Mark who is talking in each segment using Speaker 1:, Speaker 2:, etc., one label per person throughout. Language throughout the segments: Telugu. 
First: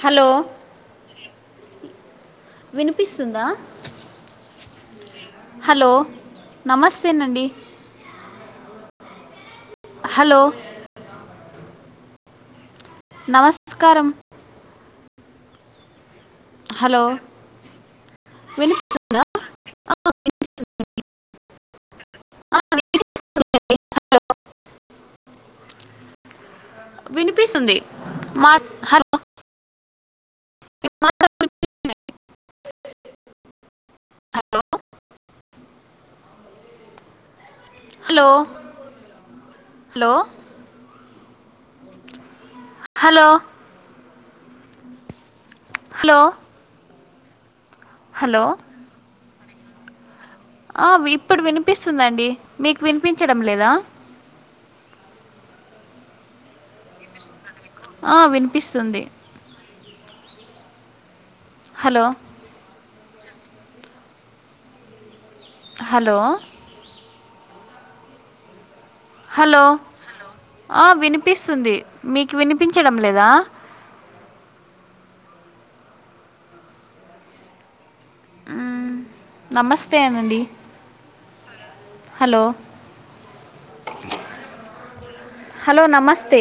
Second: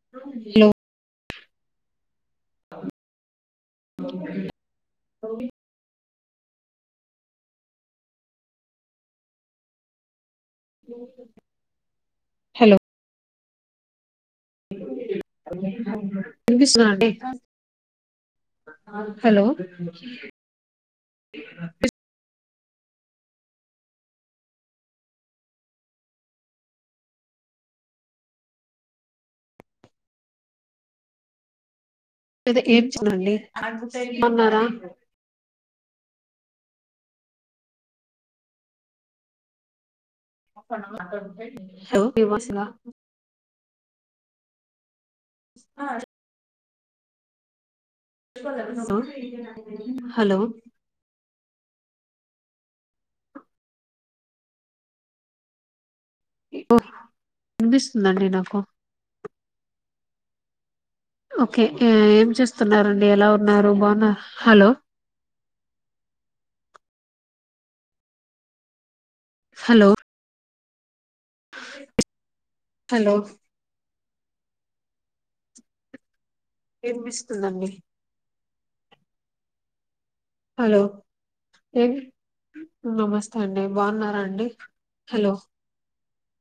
Speaker 1: హలో
Speaker 2: హ లో
Speaker 1: వినిపిస్తుందా
Speaker 2: అఓ
Speaker 1: హలో నమస్తేనండి హలో
Speaker 2: బ స
Speaker 1: నమస్కారం
Speaker 2: అ
Speaker 1: హలో వినిపిస్తుందా
Speaker 2: హలో
Speaker 1: [inaudible] వినిపిస్తుంది మా హలో [inaudible]
Speaker 2: దే ఏడ్చిన అండి బావున్నారా
Speaker 1: హలో
Speaker 2: మా హలో [unintelligible]
Speaker 1: హలో
Speaker 2: ఆ చె
Speaker 1: హలో హలో
Speaker 2: హలో
Speaker 1: ఆ, వి- ఇప్పుడు వినిపిస్తుందండి మీకు వినిపించడం లేదా ఆ
Speaker 2: వినిపిస్తుందండి నాకు
Speaker 1: వినిపిస్తుంది
Speaker 2: ఓకే ఎ
Speaker 1: హలో
Speaker 2: ఏం చేస్తున్నారండి ఎలా ఉన్నారు బాగున్నా హలో
Speaker 1: హలో హలో ఆ విని వినిపిస్తుంది మీకు వినిపించడం
Speaker 2: హలో
Speaker 1: లేదా
Speaker 2: వినిపిస్తుందండి
Speaker 1: మ్ నమస్ స్తే నండి
Speaker 2: హలో ఏం నమస్తే అండి బాగున్నారా అండి హలో
Speaker 1: తే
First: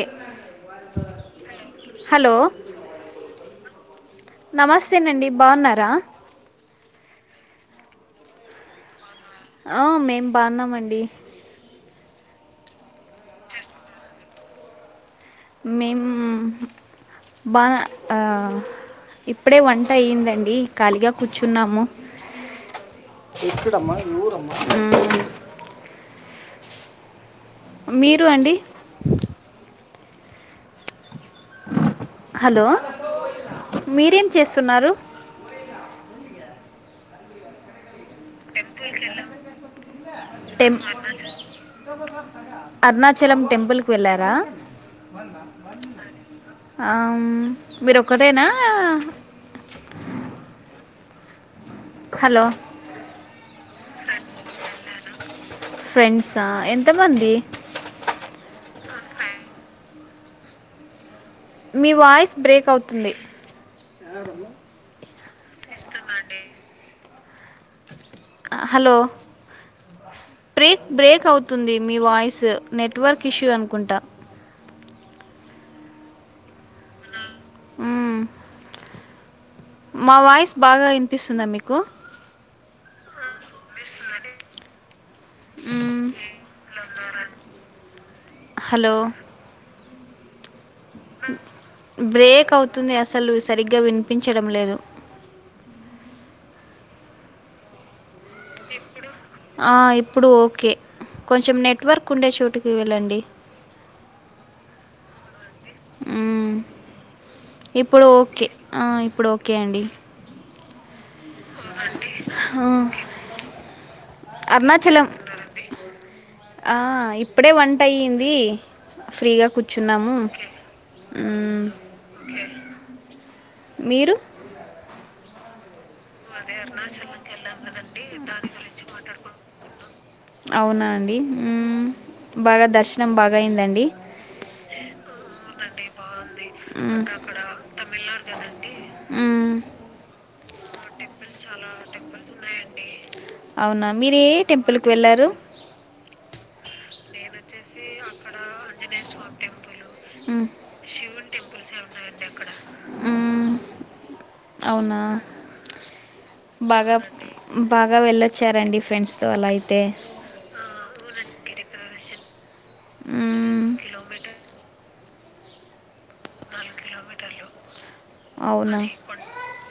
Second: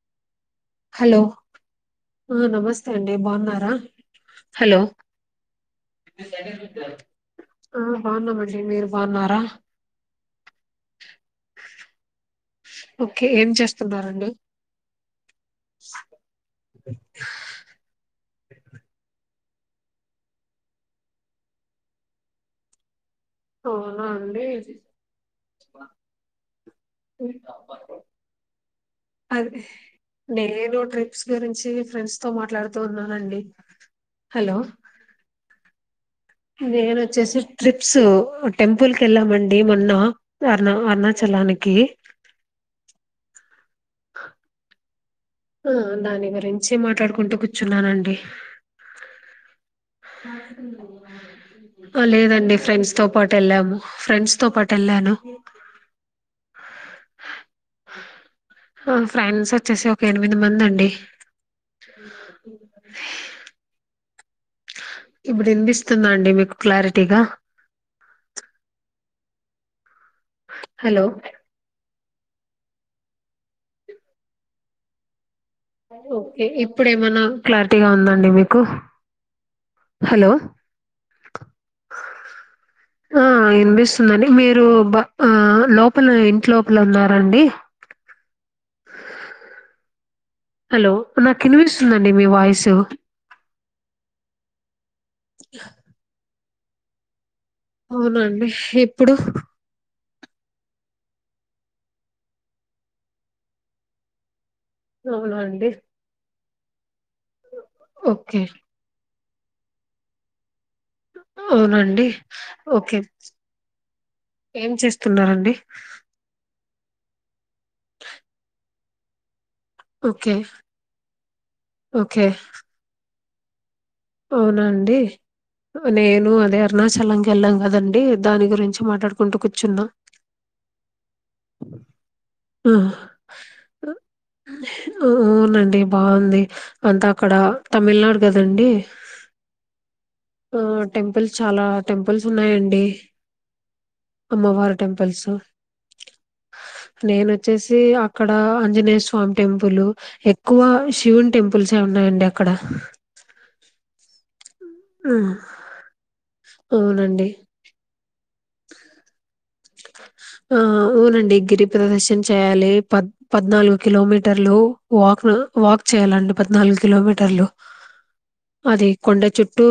Speaker 2: హలో ఆ నమస్తే అండి బాగున్నారా? హలో
Speaker 1: నమస్తేనండి బాగున్నారా
Speaker 2: ఆ బాగున్నామండి మీరు బాగున్నారా
Speaker 1: ఆ మేం బాగున్నామండి
Speaker 2: ఓకే ఏం చేస్తున్నారండి
Speaker 1: మేమ్ బాన ఇప్పుడే వంట అయ్యిందండి ఖాళీగా కూర్చున్నాము మ్
Speaker 2: అవునా అండి
Speaker 1: మీరు అండి
Speaker 2: అదే నేనోదో ట్రై క్స్ గురించి ఫ్రెండ్స్ తో
Speaker 1: హలో
Speaker 2: మాట్లాడుతూ ఉన్నానండి
Speaker 1: మీరేం
Speaker 2: హలో
Speaker 1: చేస్తున్నారు
Speaker 2: నేను వచ్ [unintelligible] ట్రిప్ ప్స్ టెంపుల్ కి వెళ్ళామండి మొన్న అరుణ
Speaker 1: టెం
Speaker 2: అరుణాచలానికి
Speaker 1: చలం టెంపుల్ వెళ్లారా
Speaker 2: ఆ దాని గురించి
Speaker 1: ఆ ఉమ్
Speaker 2: మాట్లాడుకుంటూ
Speaker 1: మీరు
Speaker 2: కూర్చున్నానండి
Speaker 1: ఒకటేనా
Speaker 2: లేదండి ఫ్రెండ్స్ తో పాటు వెళ్ళాము ఫ్రెండ్స్ తో పాటు వెళ్ళాను
Speaker 1: ఫ్రెండ్సా ఎంతమంది
Speaker 2: ఆ ఫ్రెండ్స్ వచ్చేసి ఒక ఎనిమిది మంది అండి
Speaker 1: మీ వాయిస్ బ్రేక్ అవుతుంది [unintelligible]
Speaker 2: ఇప్పుడు వినిపిస్తుందా అండి మీకు క్లారిటీగా
Speaker 1: హలో బ్రేక్
Speaker 2: హలో
Speaker 1: బ్రేక్ అవుతుంది మీ వాయిస్ నెట్వర్క్ ఇష్యూ అనుకుంటా
Speaker 2: ఓకే ఇప్పుడేమన్నా క్లారిటీగా
Speaker 1: మ్మ్.
Speaker 2: ఉందండి మీకు
Speaker 1: మా
Speaker 2: హలో
Speaker 1: వాయిస్ బాగా వినిపిస్తుందా మీకు
Speaker 2: ఆ వినిపిస్తుందండి మీరు బ ఆ
Speaker 1: మ్మ్.
Speaker 2: లోపల ఇంటి లోపల ఉన్నారాండి
Speaker 1: హలో
Speaker 2: హలో నాకు వినిపిస్తుందండి మీ
Speaker 1: బ్రేక్
Speaker 2: వాయిసు
Speaker 1: అవుతుంది అసలు సరిగ్గా వినిపించడం లేదు
Speaker 2: అవున హిప్పుడు
Speaker 1: ఆ, ఇప్పుడు ఓకే కొంచెం నెట్వర్క్ ఉండే చోటుకి వెళ్ళండి
Speaker 2: అవునా అండి
Speaker 1: మ్మ్. ఇప్పుడు ఓకే ఆ ఇప్పుడు కే అండి
Speaker 2: అవునండి
Speaker 1: ఆ,
Speaker 2: ఓకే ఏం
Speaker 1: అరుణాచలం
Speaker 2: చేస్తున్నారండి
Speaker 1: ఆ ఇప్ ప్పుడే వంట అయ్యింది ఫ్రీగా కు చున్నాము
Speaker 2: ఓకే
Speaker 1: ఊ
Speaker 2: ఓకే అవునా అండి నేను అదే అరుణాచలంకి ఎళ్ళాం కదండి దాని గురించి మాట్లాడుకుంటూ కూర్చున్నా
Speaker 1: అవునా అండి మ్మ్. బాగా దర్శనం బాగా అయిందండి
Speaker 2: ఉ ఊవునండి బాగుంది
Speaker 1: మ్మ్.
Speaker 2: అంత అక్కడ తమిళనాడు కదండి
Speaker 1: ఉమ్
Speaker 2: అ
Speaker 1: అవునా మీరు ఏ
Speaker 2: అమ్మవారి
Speaker 1: టెంపుల్కి
Speaker 2: టెంపుల్స్
Speaker 1: వెళ్ళారు
Speaker 2: నేనొచ్చేసి అక్కడ ఆంజనేయ స్వామి టెంపులు
Speaker 1: మ్మ్.
Speaker 2: ఎక్కువ శివుని టెంపుల్సే ఉన్నాయండి అక్కడ
Speaker 1: మ్మ్. అవునా
Speaker 2: హ్మ్.
Speaker 1: బాగా
Speaker 2: అవునండి
Speaker 1: బాగా వెళ్లండి వచ్చారండి ఫ్రెండ్స్
Speaker 2: ఆవునండి గిరి ప్రదక్షన్ చేయాలి పద్
Speaker 1: మ్మ్.
Speaker 2: పద్నాలుగు కిలోమీటర్లు వాక్ అ వాక్ చేయాలండి పద్నాలుగు కిలోమీటర్లు
Speaker 1: అవునా
Speaker 2: అది కొండ చుట్టూ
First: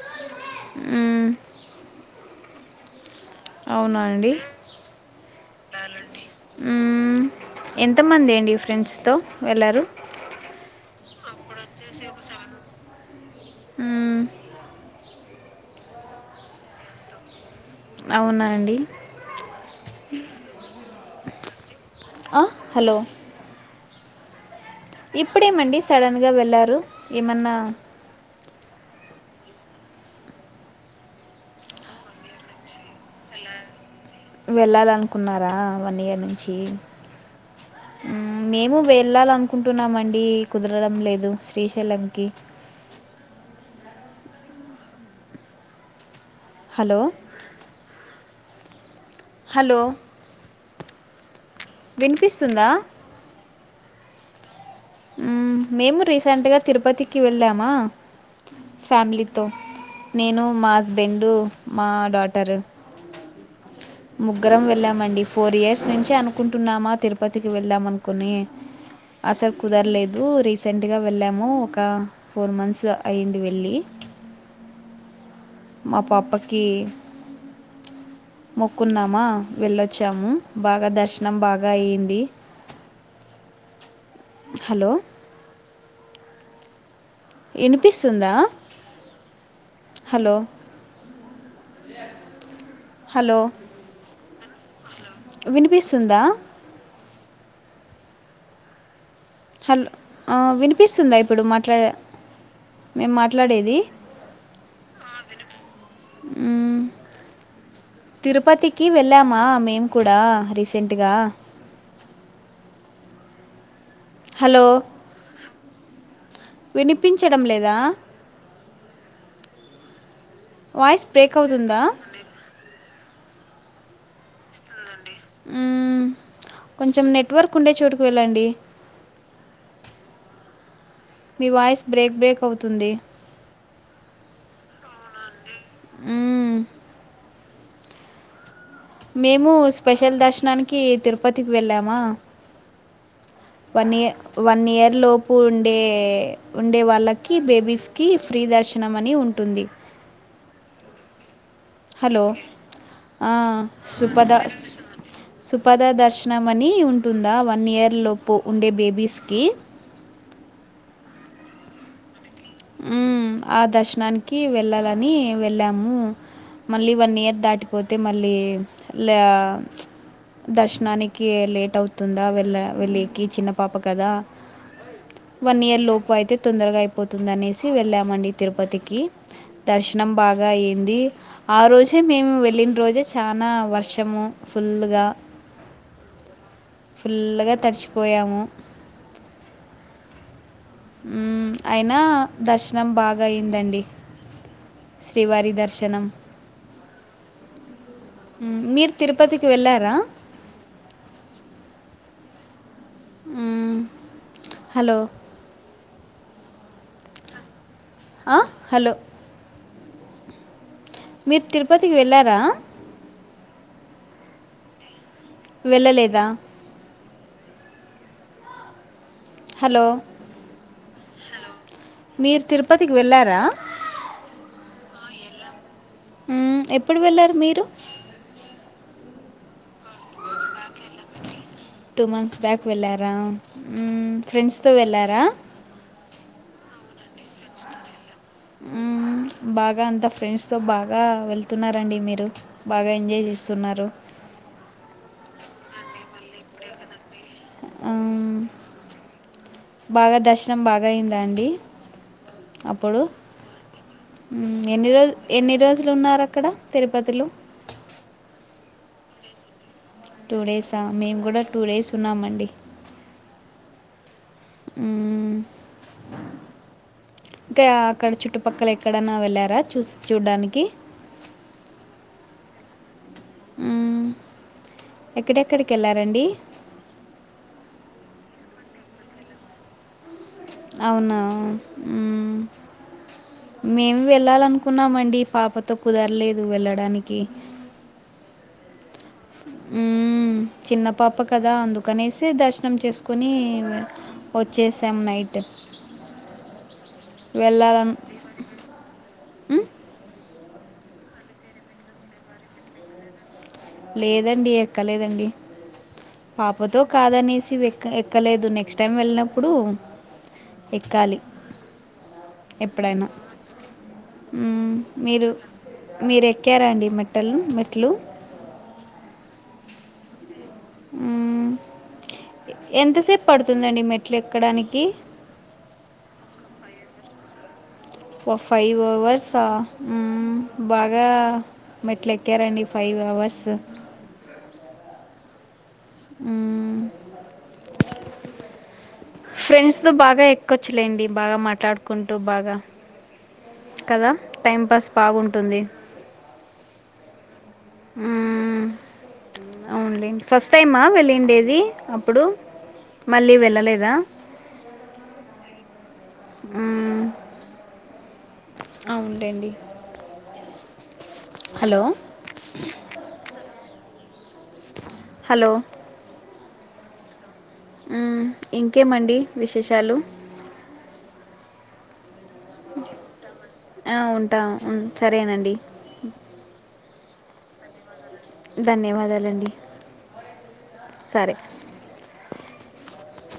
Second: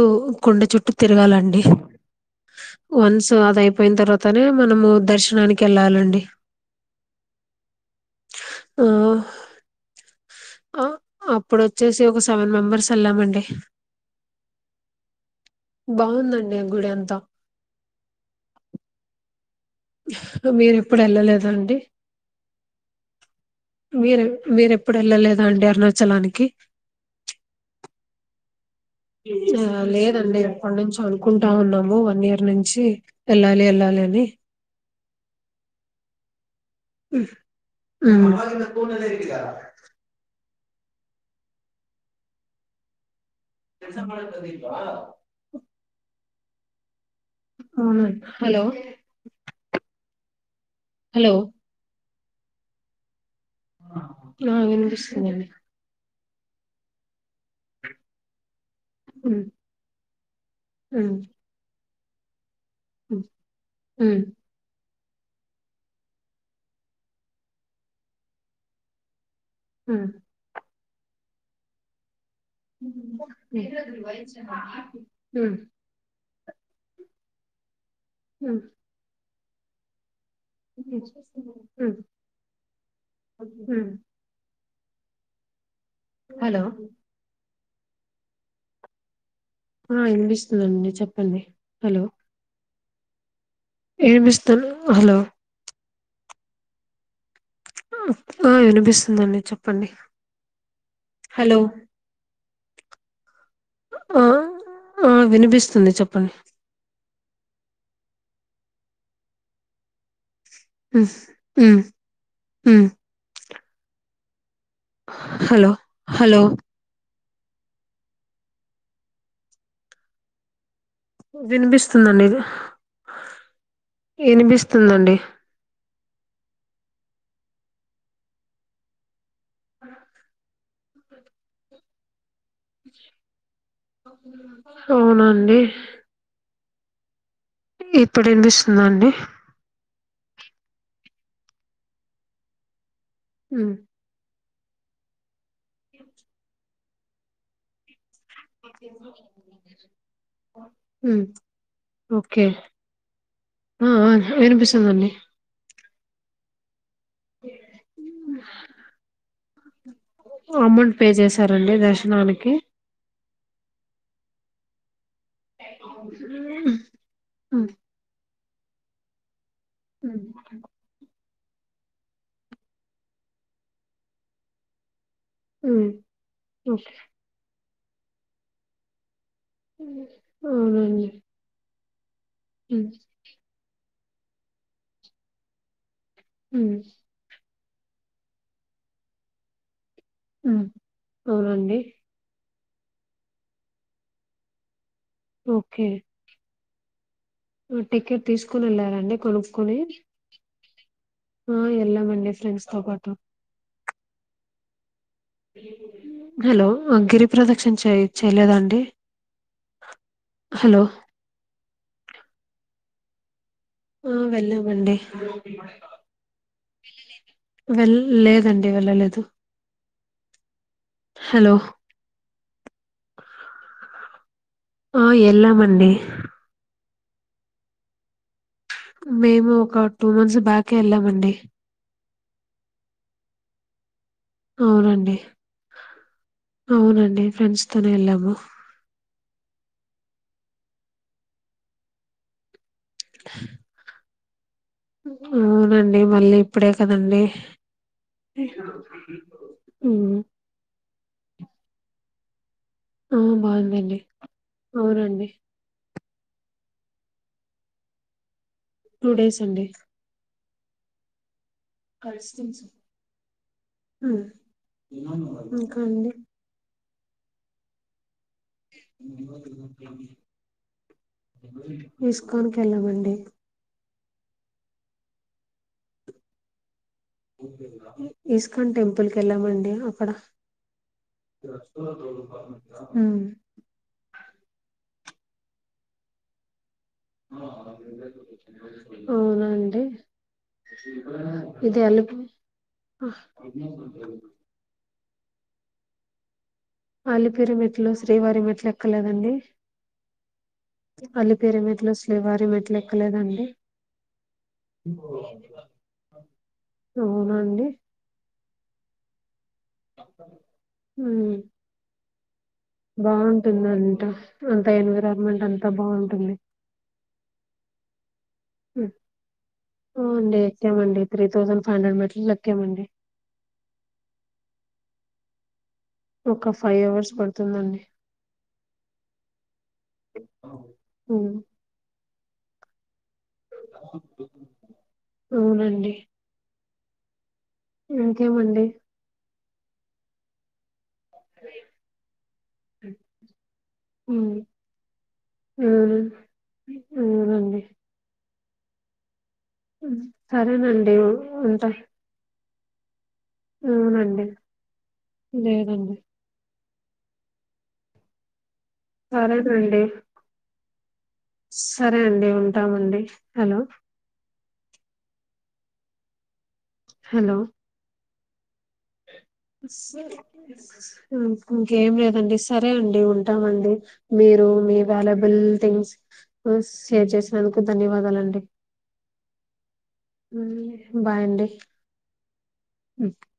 Speaker 2: కొండ చుట్టు
Speaker 1: మ్మ్.
Speaker 2: తిరగాలండి వన్స్ సో అదియిపోయిన
Speaker 1: అవునా అండి
Speaker 2: తర్వాతనే మనము దర్శనానికెళ్ళాలండి
Speaker 1: మ్మ్. ఎంతమంది అండి
Speaker 2: హు
Speaker 1: ఫ్రెండ్స్తో వెళ్ళారు
Speaker 2: అ అ ఇప్పుడొచ్చేసి ఒక సెవెన్ మెంబర్స్ వెళ్ళామండి
Speaker 1: మ్మ్.
Speaker 2: బాగుందండి ఆ గుడి అంతా
Speaker 1: అవునా అండి
Speaker 2: మీరు ఎప్పుడు వెళ్ళలేద అండి
Speaker 1: ఆ, హలో
Speaker 2: వీరు వీర
Speaker 1: ఇప్పుడేమండి సడన్గా వెళ్ళారు ఏమన్నా
Speaker 2: ఆ లేదండి ఎప్పటి నుంచో అనుకుంటా ఉన్నాము వన్ ఇయర్ నుంచి వెళ్ళాలి వెళ్ళాలి అని
Speaker 1: వెళ్లాలనుకో అనుకున్నారా వన్ ఇయర్ నుంచి ఉ
Speaker 2: ఉమ్
Speaker 1: మేము వెళ్ళాలనుకుంటున్నామండి కుదరడం లేదు శ్రీశైలంకి
Speaker 2: తెలిసిన కాడ ఉంటే తీస్తావా
Speaker 1: హలో
Speaker 2: అవునండి హలో
Speaker 1: హలో
Speaker 2: హలో
Speaker 1: వినిపిస్తుందా
Speaker 2: ఆ వినిపిస్తుందండి
Speaker 1: మేము రీసెంట్ గా రీసెంట్గా తిరుపతికి వెళ్ళామా
Speaker 2: ఉమ్
Speaker 1: ఫ్యామిలీతో నేను మా హస్బెండు మా డాటరు
Speaker 2: హ్మ్
Speaker 1: ముగ్గరం వెళ్ళాం మండి ఫోర్ ఇయర్స్ నుంచి అనుకుంటున్నామా తిరుపతికి వెళ్దాం అనుకుని అసలు
Speaker 2: ఉమ్
Speaker 1: కుదరలేదు రిసే సెంట్గా వెళ్ళాము ఒక ఫోర్ మంత్స్ అయింది వెళ్ళి
Speaker 2: [unintelligible]
Speaker 1: మా పాప పక్కీ మొక్కున్నామా వెళ్ళొచ్చాము బాగా దర్శనం బాగా
Speaker 2: హ్మ్
Speaker 1: అయ్యింది
Speaker 2: హ్మ్
Speaker 1: హలో
Speaker 2: హలో
Speaker 1: ఇన్పిస్తుందా
Speaker 2: ఆ ఇన్పిస్తుందండి చెప్పండి హలో
Speaker 1: హలో
Speaker 2: ఏమిస్తారు
Speaker 1: వినిపి సుంద
Speaker 2: అ విన్పిస్త్
Speaker 1: హలో
Speaker 2: చెప్పండి
Speaker 1: ఆ, వినిపిస్తుందా ఇప్పుడు
Speaker 2: హలో
Speaker 1: మాట్లాడే మేము మాట్లాడేది
Speaker 2: హ వినిపిస్తుంది చెప్పండి
Speaker 1: తిరుపతికి వెళ్ళామా మేము కూడా
Speaker 2: హ్మ్
Speaker 1: రీసెంట్గా
Speaker 2: హ్మ్ హ్మ్
Speaker 1: హలో
Speaker 2: హలో హలో
Speaker 1: పించడం లేదా వాయిస్ బ్రేక్ అవుతుందా
Speaker 2: వినిపిస్తుందండి వినిపిస్తుందండి
Speaker 1: హ్మ్ కొంచెం నెట్వర్క్ ఉండే చోటుకి వెళ్ళండి మీవాయిస్ బ్రేక్ బ్రేక్ అవుతుంది
Speaker 2: అవునండి
Speaker 1: ఆ
Speaker 2: ఇప్పుడే విని
Speaker 1: మేము స్పెషల్ దర్శనానికి తిరుప పతికి వెళ్ళామా
Speaker 2: హ్మ్
Speaker 1: వన్నియ వన్ ఇయర్ లో ప్ ఉండే ఉ ండే వాళ్ళకి బేబీస్ కి ఫ్రీ దర్శనం అని ఉంటుంది
Speaker 2: ఉమ్
Speaker 1: హలో అ
Speaker 2: ఆ ఆ
Speaker 1: సుపద
Speaker 2: వినిపిస్తుందండి
Speaker 1: సుపద దర్శ శనమని ఉ టుందా వన్ ఇయర్ లోపు ఉండే బేబీస్కి
Speaker 2: అమౌంట్ పే చేసారండి దర్శనాని
Speaker 1: ఉం ఆ దర్శనానికి కి వెళ్ళాల అని వెళ్ళాము మళ్ళీ వన్ ఇయర్
Speaker 2: హ్మ్
Speaker 1: దాటిపోతే మళ్ళీ లే
Speaker 2: ఊమ్
Speaker 1: కె లేట్ అవుతుందా వెళ్ళ వెళ్ళికి చిన్న పాప కదా వన్ ఇయర్ లోపు అయితే తొందరగా
Speaker 2: ఓకే
Speaker 1: అయిపో సి వెళ్ళామండి తిరుపతికి దర్శనం బాగా అయింది
Speaker 2: అవునండి
Speaker 1: ఆ రోజు మేము వెళ్ళిన
Speaker 2: హ్మ్
Speaker 1: రోజే చానా వర వర్షము ఫుల్లుగా
Speaker 2: హ్మ్
Speaker 1: ఫుల్గా తడిచిపోయాము
Speaker 2: హ్మ్
Speaker 1: ఉమ్
Speaker 2: అవునండి
Speaker 1: అయినా దర్శనం బాగా అయ్యిందండి శ్రీవారి
Speaker 2: ఓకే
Speaker 1: దర్శనం
Speaker 2: టికెట్
Speaker 1: మ్మ్,
Speaker 2: తీసుకుని
Speaker 1: మీరు
Speaker 2: వెళ్ళారండి
Speaker 1: తిరుపతికి
Speaker 2: కొనుక్కొని
Speaker 1: వెళ్ళారా
Speaker 2: ఆ ఎల్లామండి ఫ్రెండ్స్ తో పాటు
Speaker 1: మ్మ్, హలో
Speaker 2: హలో అ గిరిప్రద క్షిణ చేయి
Speaker 1: ఆ,
Speaker 2: చేయలేదండి
Speaker 1: హలో
Speaker 2: హలో
Speaker 1: మీరు తిరుపతికి వెళ్ళారా
Speaker 2: ఆ వెళ్లామండి
Speaker 1: వెళ్ళలేదా
Speaker 2: వెళ్ళ లేదండి వెళ్ళలేదు
Speaker 1: హలో
Speaker 2: హలో
Speaker 1: మీరు తిరుపతికి వెళ్ళారా
Speaker 2: ఆ వెళ్ళమండి
Speaker 1: మ్మ్, ఎప్పుడు వెళ్ళారు మీరు
Speaker 2: మేము ఒక టూ మంత్స్ బ్యాకే వెళ్ళామండి
Speaker 1: టూ మంత్స్ బ్యాక్ వెళ్ళారా ఫ్రెండ్స్తో
Speaker 2: అవునండి
Speaker 1: వెళ్ళారా
Speaker 2: అవునండి ఫ్రెండ్స్ తోనే వెళ్ళాము
Speaker 1: మ్మ్, బాగా అంత ఫ్రెండ్స్ తో బాగా వెళ్తున్నారండి మీరు బాగా ఎంజాయ్ చేస్తున్నారు
Speaker 2: అవునండి మరి ఎప్పుడు అసలు వినలే
Speaker 1: మ్మ్,
Speaker 2: ఊ
Speaker 1: బగాయిందా అండి అప్పుడు
Speaker 2: ఆ బాగుందండి
Speaker 1: ఎన్ని రోజులు
Speaker 2: అవునండి
Speaker 1: ఎన్ని రోజులు ఉన్నారు అక్కడ తిరుపతిలో
Speaker 2: టూ డేస్ అండి
Speaker 1: టూ డేసా మేము కూడా టూ డేస్ ఉన్నామండి
Speaker 2: హ
Speaker 1: మ్మ్,
Speaker 2: ఇంకా అండి
Speaker 1: ఇంకా అక్కడ చుట్టు పక్కల ఎక్కడన్నా వెళ్ళారా చూ చూడ్డానికి
Speaker 2: ఇస్కాన్కీ వెళ్ళామండి
Speaker 1: ఎక్కడెక్కడికి వెళ్ళారండి
Speaker 2: ఇస్కాన్ టెంపుల్ కి వెళ్ళామండి అక్కడ
Speaker 1: అవునా
Speaker 2: ఉమ్
Speaker 1: మేమ్ వెళ్ళాల అనుకున్నామండి పాపతో కుదరలేదు వెళ్ళడాని కి
Speaker 2: అవునండి
Speaker 1: ఊ చిన్న పాప కదా
Speaker 2: ఇది అలిపి
Speaker 1: అందుకనేసి దర్శనం చేసుకుని వచ్చేసాం నైట్ ట
Speaker 2: అలిపిరి మెట్లు శ్రీవారి మెట్లు ఎక్కలేదండి
Speaker 1: మ్మ్?
Speaker 2: అలిపిరిమెట్లు శ్రీవారి మెట్లు ఎక్కలేదండి
Speaker 1: లేదండి ఎక్కలేదండి పాపతో కాదు ఆనేసి
Speaker 2: అవునండి
Speaker 1: ఎ ఎక్కలేదు నెక్ నెక్స్ట్ టై వెళ్ళిన ప్పుడు ఎక్కాలి
Speaker 2: ఉమ్
Speaker 1: ఎప్పుడైనా
Speaker 2: బాగుంటుందంట
Speaker 1: ఉ
Speaker 2: అంత
Speaker 1: మీరు
Speaker 2: ఎన్విరాన్మెంట్ అంతా
Speaker 1: మీరు
Speaker 2: బాగుంటుంది
Speaker 1: ఎక్కారా అండి మేట్టలు మే ట్లు
Speaker 2: ఓ అండి ఎక్కామండి
Speaker 1: ఊ
Speaker 2: త్రీ థౌజండ్ ఫైవ్ హండ్రెడ్ మెట్లు ఎక్కామండి
Speaker 1: ఎంతసేపు పడుతుందండి మెట్లు ఎక్కడానికి
Speaker 2: ఒక ఫైవ్ అవర్స్ పడుతుందండి
Speaker 1: ఒ ఫైవ్ అవర్స్ఆ ఉ బాగా
Speaker 2: ఉమ్
Speaker 1: మెట్ల ఎక్కరండి ఫైవ్ అవర్స్ ర్స్
Speaker 2: అవునండి డి ఇంకేమండి
Speaker 1: ఫ్రెండ్స్ తో బాగా ఎక్క్కొచ్చు అట్లేండి బాగా మాట్లాడుకుంటూ బాగా కదా
Speaker 2: ఉమ్
Speaker 1: టైం పాస్ బాగుంటుంది
Speaker 2: అవును అవునండి
Speaker 1: ఆ
Speaker 2: ఉమ్,
Speaker 1: అవునులేండి ఫస్ట్ టైమా
Speaker 2: సరేనండి
Speaker 1: వెళ్ళిండేది అప్పుడు మళ్ళీ వెళ్ళలేదా
Speaker 2: అవును అండి లేదండి అ
Speaker 1: ఊ
Speaker 2: సరేనండి
Speaker 1: హలో
Speaker 2: సరే అండి ఉంటామండి హలో
Speaker 1: హలో
Speaker 2: హలో
Speaker 1: ఉమ్ ఇంకేమండి
Speaker 2: స
Speaker 1: విశేషాలు
Speaker 2: ఇంకేం లేదండి సరే అండి ఉంటామండి
Speaker 1: ఆ, ఉంటా
Speaker 2: మీరు
Speaker 1: ఉం,
Speaker 2: మీ వ్యాలబుల్
Speaker 1: సరేనండి
Speaker 2: థింగ్స్ షేర్ చేసినందుకు ధన్యవాదాలు డి
Speaker 1: ధన్యవాదాలండి
Speaker 2: బాయ్
Speaker 1: సరే
Speaker 2: అండి ఉ